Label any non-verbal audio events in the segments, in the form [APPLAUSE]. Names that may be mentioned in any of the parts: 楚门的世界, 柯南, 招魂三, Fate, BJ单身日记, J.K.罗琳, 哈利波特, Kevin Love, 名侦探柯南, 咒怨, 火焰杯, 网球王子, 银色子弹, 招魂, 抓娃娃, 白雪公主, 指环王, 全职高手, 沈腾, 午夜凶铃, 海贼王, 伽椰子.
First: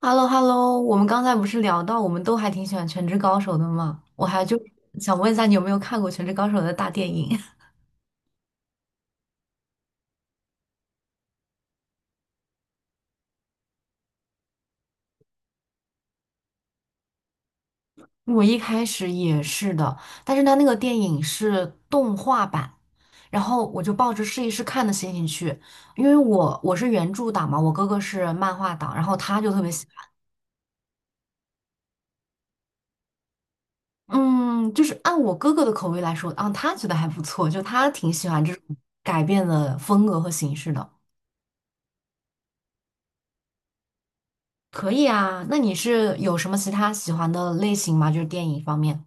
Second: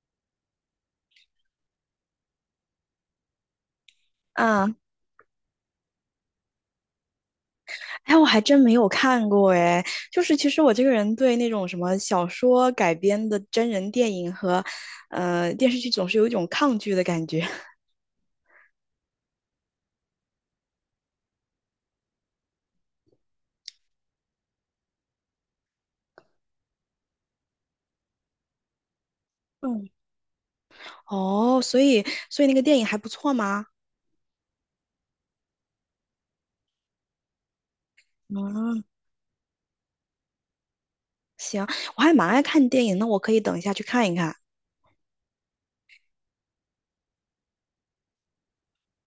h e l l o h e l l o 我们刚才不是聊到我们都还挺喜欢《全职高手》的嘛？我还就嗯，想问一下，你有没有看过《全职高手》的大电影？哎，我还真没有看过哎。就是其实我这个人对那种什么小说改编的真人电影和电视剧总是有一种抗拒的感觉。[LAUGHS] [LAUGHS] 我一开始也是的，但是它那个电影是动画版，然后我就抱着试一试看的心情去，因为我是原著党嘛，我哥哥是漫画党，然后他就特别喜嗯，哦，所以那个电影还不错吗？欢，嗯，就是按我哥哥的口味来说，啊，他觉得还不错，就他挺喜欢这种嗯，改变的风格和形式的。行，我还蛮爱看电影，那我可以等一下去看一看。可以啊，那你是有什么其他喜欢的类型吗？就是电影方面。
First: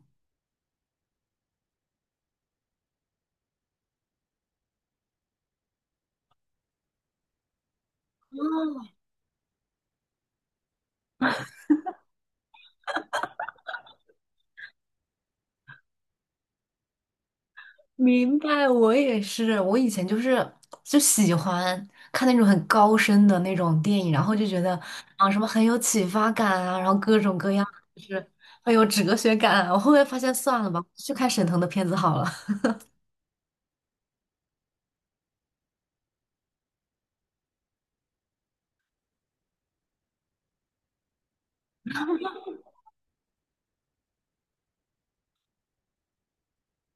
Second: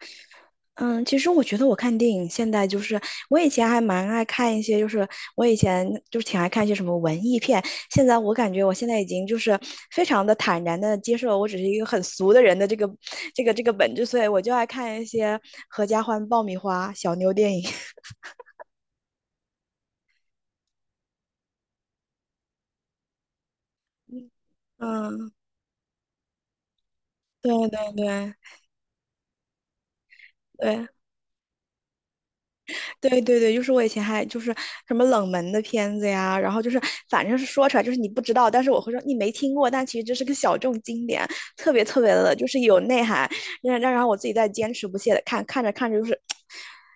嗯，其实我觉得我看电影现在就是我以前还蛮爱看一些，就是我以前就是挺爱看一些什么文艺片。现在我感觉我现在已经就是非常的坦然的接受，我只是一个很俗的人的这个本质，所以我就爱看一些合家欢、爆米花、小妞电影。[LAUGHS] 明白，我也是。我以前就喜欢看那种很高深的那种电影，然后就觉得啊，嗯，什么很有启发感啊，然后各种各样，对对就是对很有哲学感啊，我后面发现算了吧，对。去看沈腾的片子好了。[LAUGHS] 对对对，就是我以前还就是什么冷门的片子呀，然后就是反正是说出来就是你不知道，但是我会说你没听过，但其实这是个小众经典，特别特别的，就是有内涵，然后我自己在坚持不懈的看，看着看着就是。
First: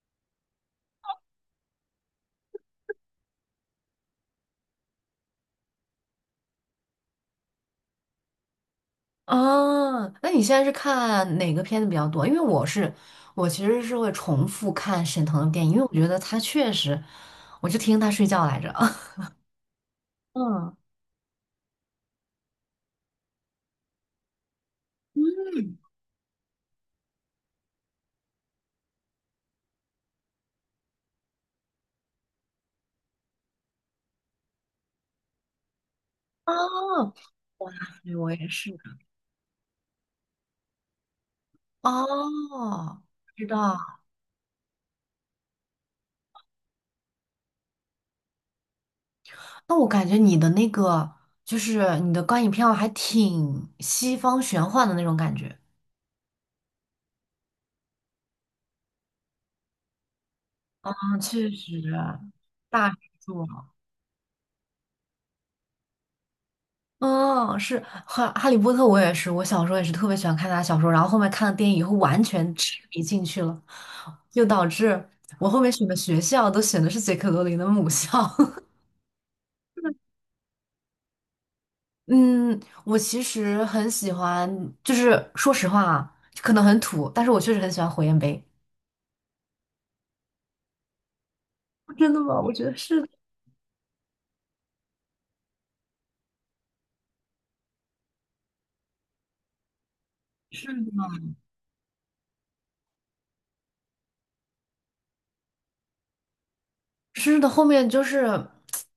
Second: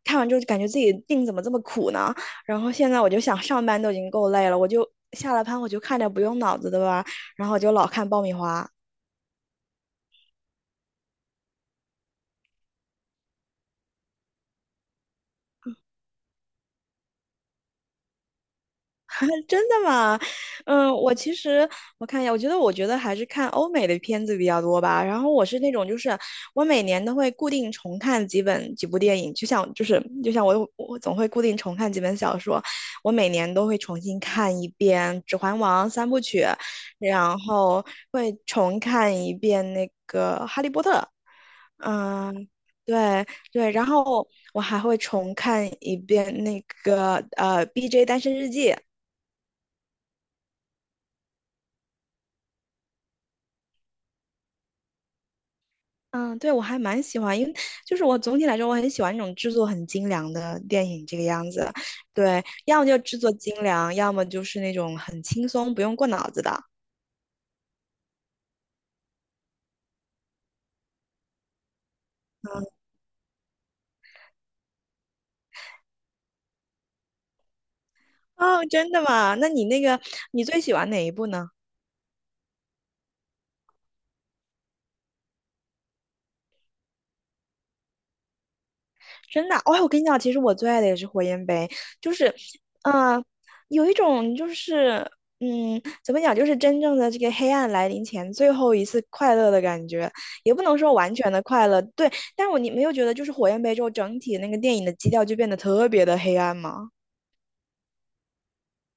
看完之后就感觉自己命怎么这么苦呢？然后现在我就想上班都已经够累了，我就下了班我就看点不用脑子的吧，然后我就老看爆米花。啊，那你现在是看哪个片子比较多？因为我是，我其实是会重复看沈腾的电影，因为我觉得他确实，我就听他睡觉来着。[LAUGHS] 真的吗？[LAUGHS] 嗯。嗯，我其实我看一下，我觉得还是看欧美的片子比较多吧。然后我是那种就是我每年都会固定重看几部电影，就像我总会固定重看几本小说，我每年都会重新看一遍《指环王》三部曲，哦，然后对，我会也是。重看一遍那个《哈利波特》。嗯，哦，对知对，然道。后我还会重看一遍那个《BJ 单身日记》。那我感觉你的那个，就是你的观影票还挺西方玄幻的那种感觉。嗯，对，我还蛮喜欢，因为就是我总体来说，我很喜欢那种制作很精良的电嗯，影这个确样子。实，对，要么大制就制作精作。良，要么就是那种很轻松，不用过脑子的。嗯，是哈。《哈利波特》，我也是，我小时候也是特别喜欢看他的小说，然后后面看了电影以后，完全嗯痴迷进去了，就导致我后面选的学校都选的是杰克罗琳的母校。[LAUGHS] 哦，真的吗？那你那个，你最喜欢哪一部呢？嗯，我其实很喜欢，就是说实话啊，可能很土，但是我确实很喜欢火焰杯。真的，哦，我跟你讲，其实我最爱的也是火焰杯，真就的是，吗？我觉得是的。嗯，有一种就是，怎么讲，就是真正的这个黑暗来临前最后一次快乐的感觉，也不是能说完的，全的快乐，对，但你没有觉得就是火焰杯之后整体那个电影的基调就变得特别的黑暗吗？是的，后面就是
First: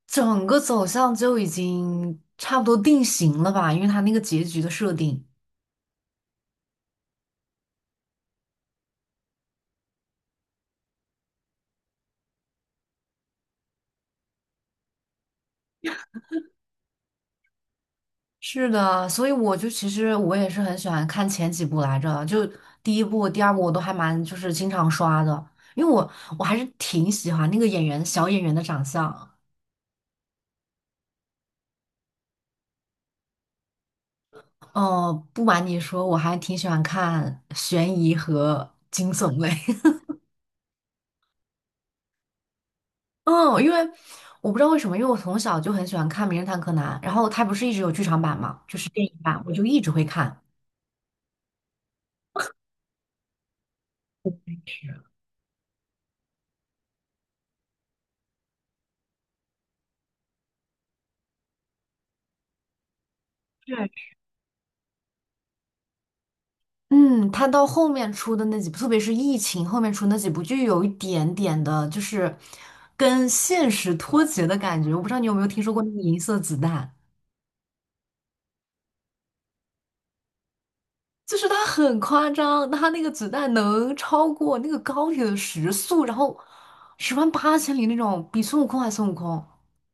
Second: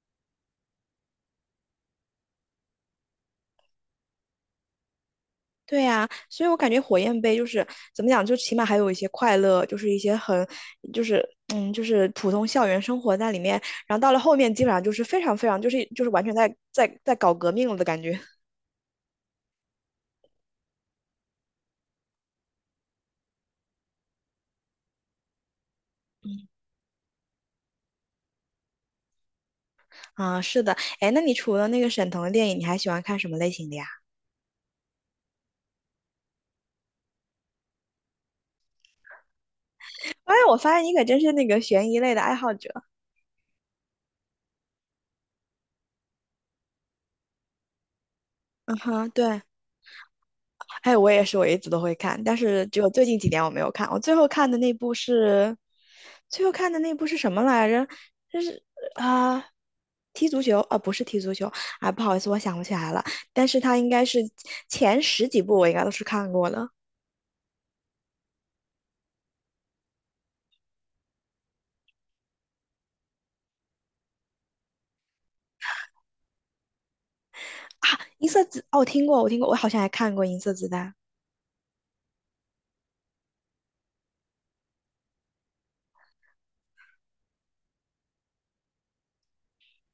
整个走向就已经差不多定型了吧，因为它那个结局的设定。对呀，所以我感觉火焰杯就是怎么讲，就起码还有一些快乐，就是一些很，就是就是普通校园生活在里面。然后到了后面，基本上就是非常非常，就是完全在搞革命了的感觉 [LAUGHS]。是的，所以我就其实我也是很喜欢看前几部来着，就第一部、第二部我都还蛮就是经常刷的，因为我还是挺喜欢那个演员小演员的长相。啊，是的，哎，那你除了那个沈腾的电影，你还喜欢看什么类型的呀？哦，不瞒你说，我还挺喜欢看悬疑和惊悚类。[LAUGHS] 哎，我发现你可真是那个悬疑类的爱好者。嗯，因为我不知道为什么，因为我从小就很喜欢看《名侦探柯南》，然后它不是一直有剧场版嘛，嗯就是电哼，影版，对。我就一直会看。还有我也是，我一直都会看，但是只有最近几年我没有看。我最后看的那部是，最后看的那部是什么来着？就是啊、踢足球啊、不是踢足球啊，不好意思，我想不起来了。但是它对，应该是前十几部我应该都是看过的。嗯，它到后面出的那几部，特别是疫情后面出那几部，就有一点点的，就是跟现实脱节的感觉。我不知道你有没有听说过那个《银色子弹》。银色子哦，我听过，我听过，我好像还看过《银色子弹》。就是它很夸张，它那个子弹能超过那个高铁的时速，然后十万八千里那种，比孙悟空还孙悟空。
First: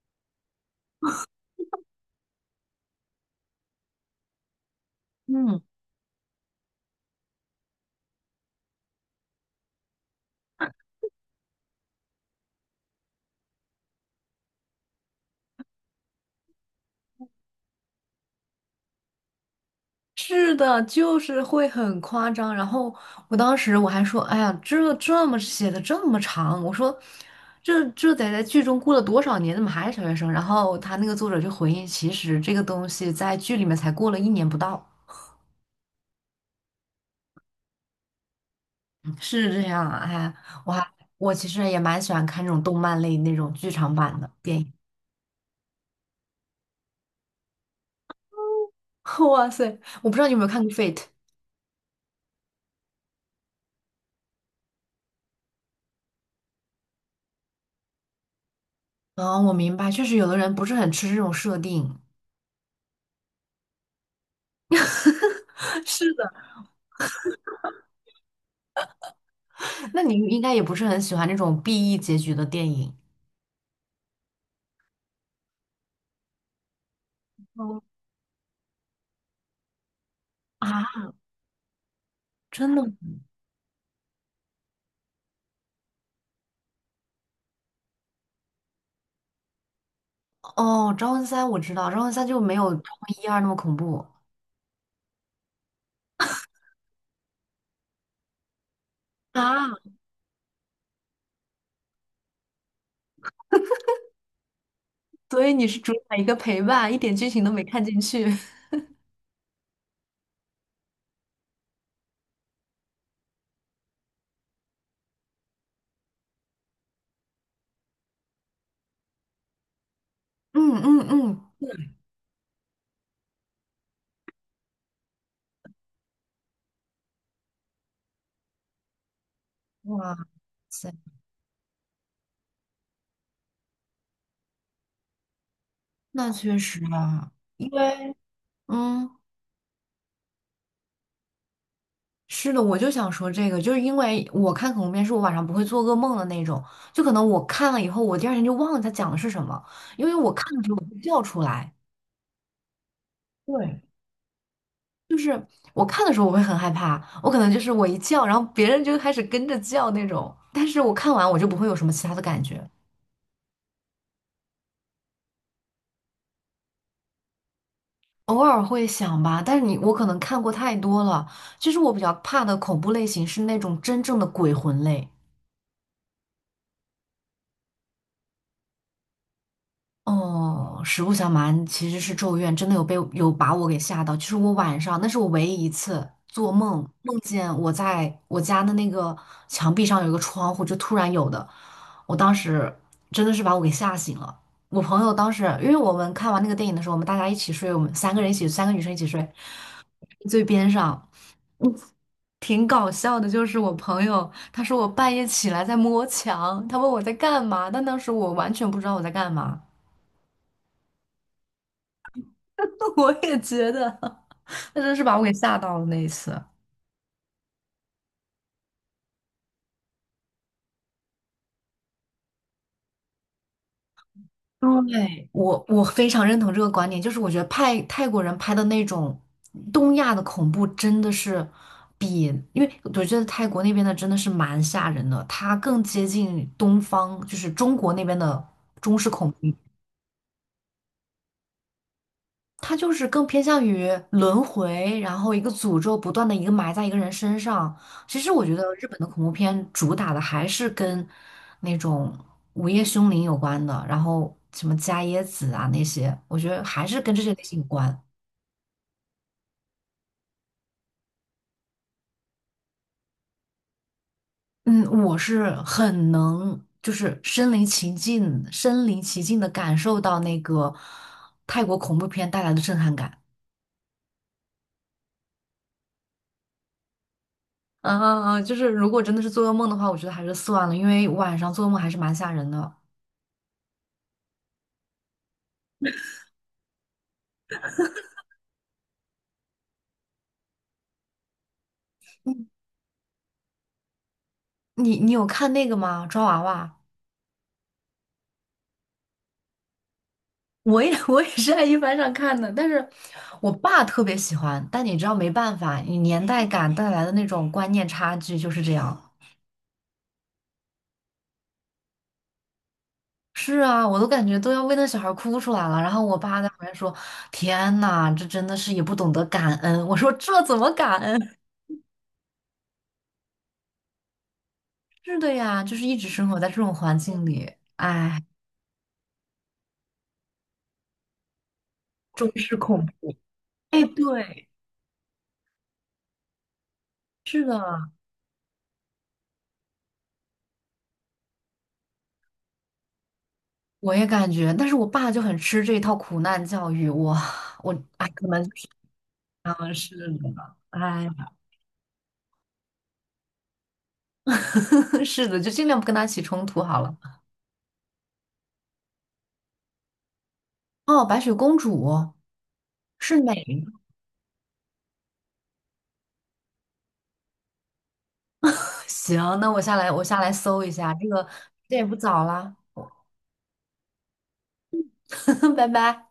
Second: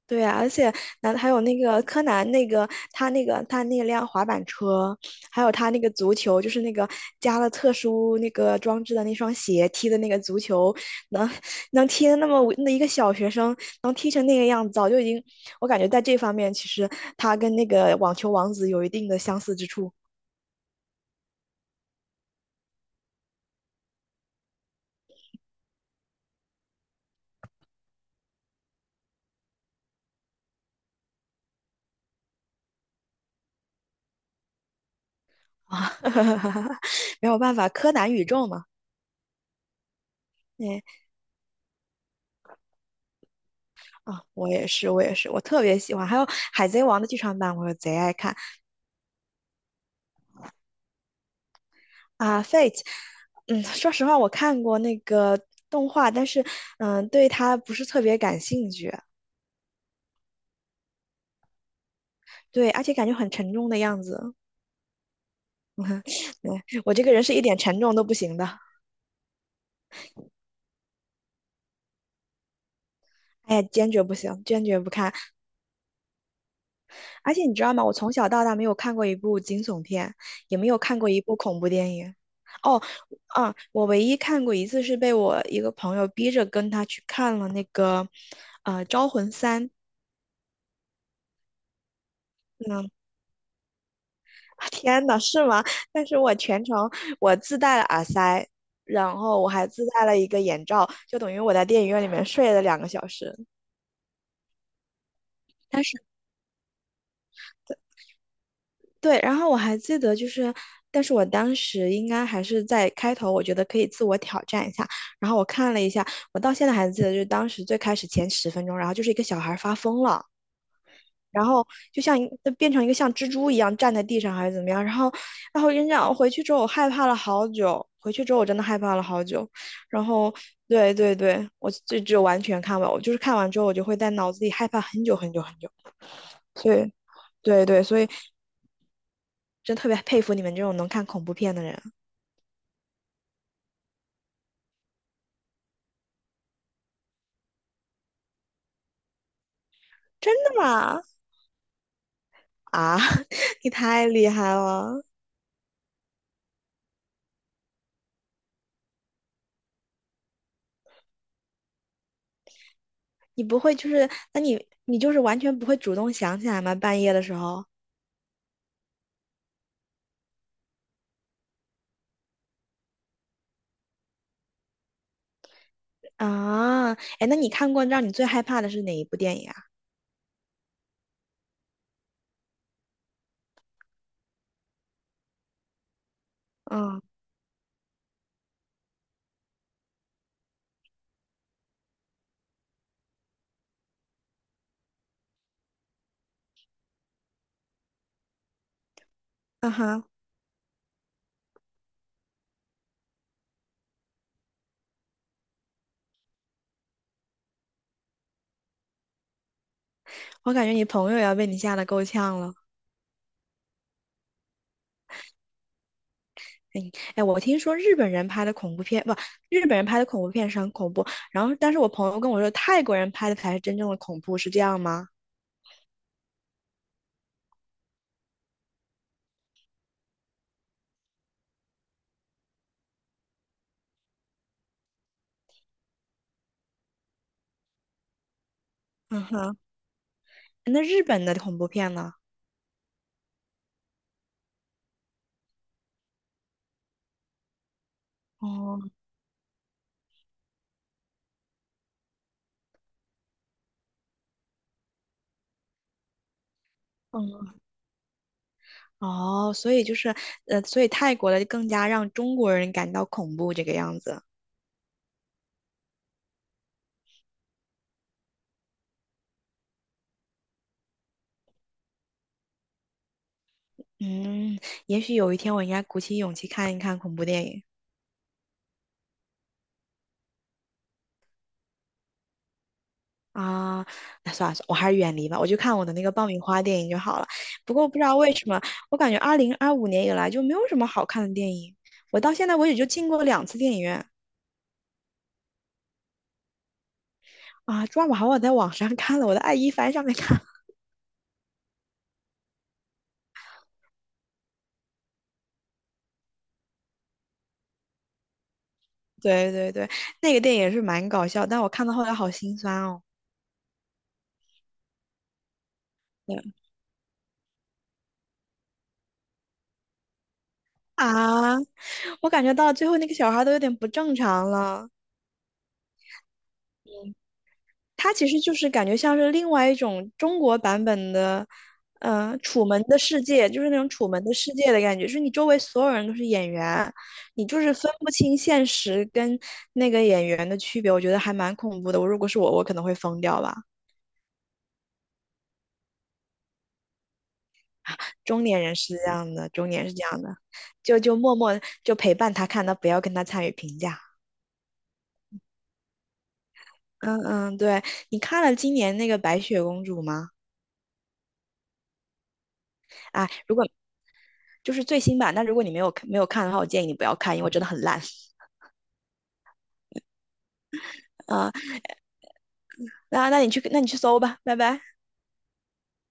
对啊，而且那还有那个柯南，他那辆滑板车，还有嗯，他那个足球，就是那个加了特殊那个装置的那双鞋踢的那个足球，能能踢的那么那一个小学生能踢成那个样子，早就已经，我感觉在这方面其实他跟那个网球王子有一定的相似之处。是的，就是会很夸张。然后我当时我还说，哎呀，这这么写的这么长，我说这这得在剧中过了多少年，怎么还是小学生？然后他那个作者就回应，其实这个东西在剧里面才过了一年不到。啊，[LAUGHS] 没有办法，柯南宇宙嘛，嗯是这样啊，哎，我哎还，我其实也蛮喜欢看这种动漫类那种剧场版啊，的我电也影。是，我也是，我特别喜欢，还有海贼王的剧场版，我贼爱看。[LAUGHS] 哇塞，我不知道你有没有看过《Fate》。啊，Fate，嗯，说实话，我看过那个动画，但是，对它不是特别感兴趣，啊，我明白，确实有的人不是很吃这种设定。对，而且感觉很沉重的样子。[LAUGHS] 是的，对，我这个人是一点沉重都不行的，那你应该也不是很喜欢那种 BE 结局的电影 哎呀，坚决不行，坚决不看。而且你 [LAUGHS] 知道哦，吗？我从小到大没有看过一部惊悚片，也没有看啊？过一部恐怖电影。真的哦，吗？嗯，我唯一看过一次是被我一个朋友逼着跟他去看了那个，《招魂三》。哦，《招魂三》我知道，《招魂三》就没有嗯 《招魂一二》那么恐怖。[LAUGHS] 天呐，是吗？但是我全程我自带了耳塞，然后我还啊，自带了一个眼罩，就等于我在电影院里面睡了2个小时。所以你是但主是 打一个陪伴，一点剧情都没看进 [LAUGHS]，去。[LAUGHS] 对，然后我还记得就是，但是我当时应该还是在开头，我觉得可以自我挑战一下。然后我看了一下，我到现在还记得，就是当时最开始前10分钟，然后就是一个小孩发疯了，嗯嗯嗯，然后就像变成一个像蜘蛛一样站在地上还是怎么样，然后，跟你回去之后我害怕了好久，回去之后我真的害怕了好久，然哇后塞，对对对，我就完全看完，我就是看完之后我就会在脑子里害怕很久很久很久，那确所实以啊，对因对，所以为嗯。真特别佩服你们这种能看恐怖片的人，是的，我就想说这个，就是因为我看恐怖片是我晚上不会做噩梦的那种，就可能我看了以后，我第二天就忘了它讲的是什么，因为我真看的的时候我会吗？叫出来，啊，[LAUGHS] 你对，太厉害了，就是我看的时候我会很害怕，我可能就是我一叫，然后别人就开始跟着叫那种，但是我看完我就不会有什么其他的感觉，你不会就是，那你就是完全不会主动想起来吗？半夜的时候。偶尔会想吧，但是你我可能看过太多了，其实我比较怕的恐怖类型是那种真正的鬼魂类。啊，哎，那你看过让你最害怕的是哪一部电影啊？哦，实不相瞒，其实是《咒怨》真的有被有把我给吓到。就是我晚上，那是我唯一一次做梦，嗯，梦见我在我家的那个墙壁上有一个窗户，就突然有的。我当时真的是把我给吓醒了。我朋友当时，因为我们看完那个电影的时候，我们大家一起睡，我们三个人一起，三个女生一起睡，啊哈，最边上。挺搞笑的，就是我朋友，他说我半夜起来在摸墙，他问我在干嘛，但当时我完全不知道我在干嘛。我感觉你朋友也要被你吓得够呛了。[LAUGHS] 我也觉得，那真是把我给吓到了那一次。哎，哎，我听说日本人拍的恐怖片，不，日本人拍的恐怖片是很恐怖。然后，但是我朋友跟我说，泰国人拍的才是真正的恐怖，是这样吗？对，我非常认同这个观点，就是我觉得派泰国人拍的那种东亚的恐怖真的是比，因为我觉得泰国那边的真的是蛮吓人的，它更接近东方，就是中国那边的中式嗯恐怖。哼，那日本的恐怖片呢？它就是更偏向于轮回，然后一个诅咒不断的一个埋在一个人身上。其实我觉得日哦，本的恐怖片主打的还是跟那种午夜凶铃有关的，然后什么伽椰子啊那些，我觉得还是跟这些类型嗯，有关。哦，所以就是，所以泰国的更加让中国人感到恐怖这个样子。嗯，我是很能就是身临其境的感受到那个泰国恐怖片带来的震撼感。嗯，也许有一天我应该鼓起勇气看一看恐怖电影。嗯嗯嗯，就是如果真的是做噩梦的话，我觉得还是算了，因为晚上做噩梦还是蛮吓人的。啊，那算了算了，我还是远离吧，我就看我的那个爆米花电影就好了。不过我不知道为什么，我感觉2025年以来就没有什么好看的电影，我到现在为止就进过2次电影院你你有看那个吗？抓娃娃，啊，抓马还我在网上看了，我在爱一帆上面看了。[LAUGHS] 我也 [LAUGHS] 我也是在一帆上看的，但是我爸特别喜欢，但你知道没办法，你年代感带来的那种观念差距就是这样。对对对，那个电影是蛮搞笑，但我看到后来好心酸哦。是啊，我都感觉都要为那小孩哭出来了，然后我对爸在旁边说：“天呐，这真的是也不懂得感恩。”我说：“这怎么感恩？”啊，我感觉到最后那个小孩都有点不正常了。是的呀，就是一直生活在这种环境里，它哎，其实就是感觉像是另外一种中国版本的，中式楚门恐的怖。世界，就是那哎，种楚门的对，世界的感觉，就是你周围所有人都是演员，是你就是的。分不清现实跟那个演员的区别，我觉得还蛮恐怖的。我如果是我，我可能会疯掉吧。我也感觉，但是我爸就很吃这一套苦难教育，我哎，[LAUGHS] 可能中就年是人是这样的，中啊，年是是这样的，的，就哎呀，就默默就陪伴他看，他不要跟他参与评价。[LAUGHS] 是的，就尽量不跟他起冲突好了。嗯嗯，对，你看了今年那个《白雪公主》吗？哦，白雪公主是啊美。如果。就是最新版。但如果你没有看的话，我建议你不要看，因为真的很烂。[LAUGHS] 行，那我下来搜一下，这个啊、呃这也不早啦，那你去搜吧，拜拜。[LAUGHS] 拜拜。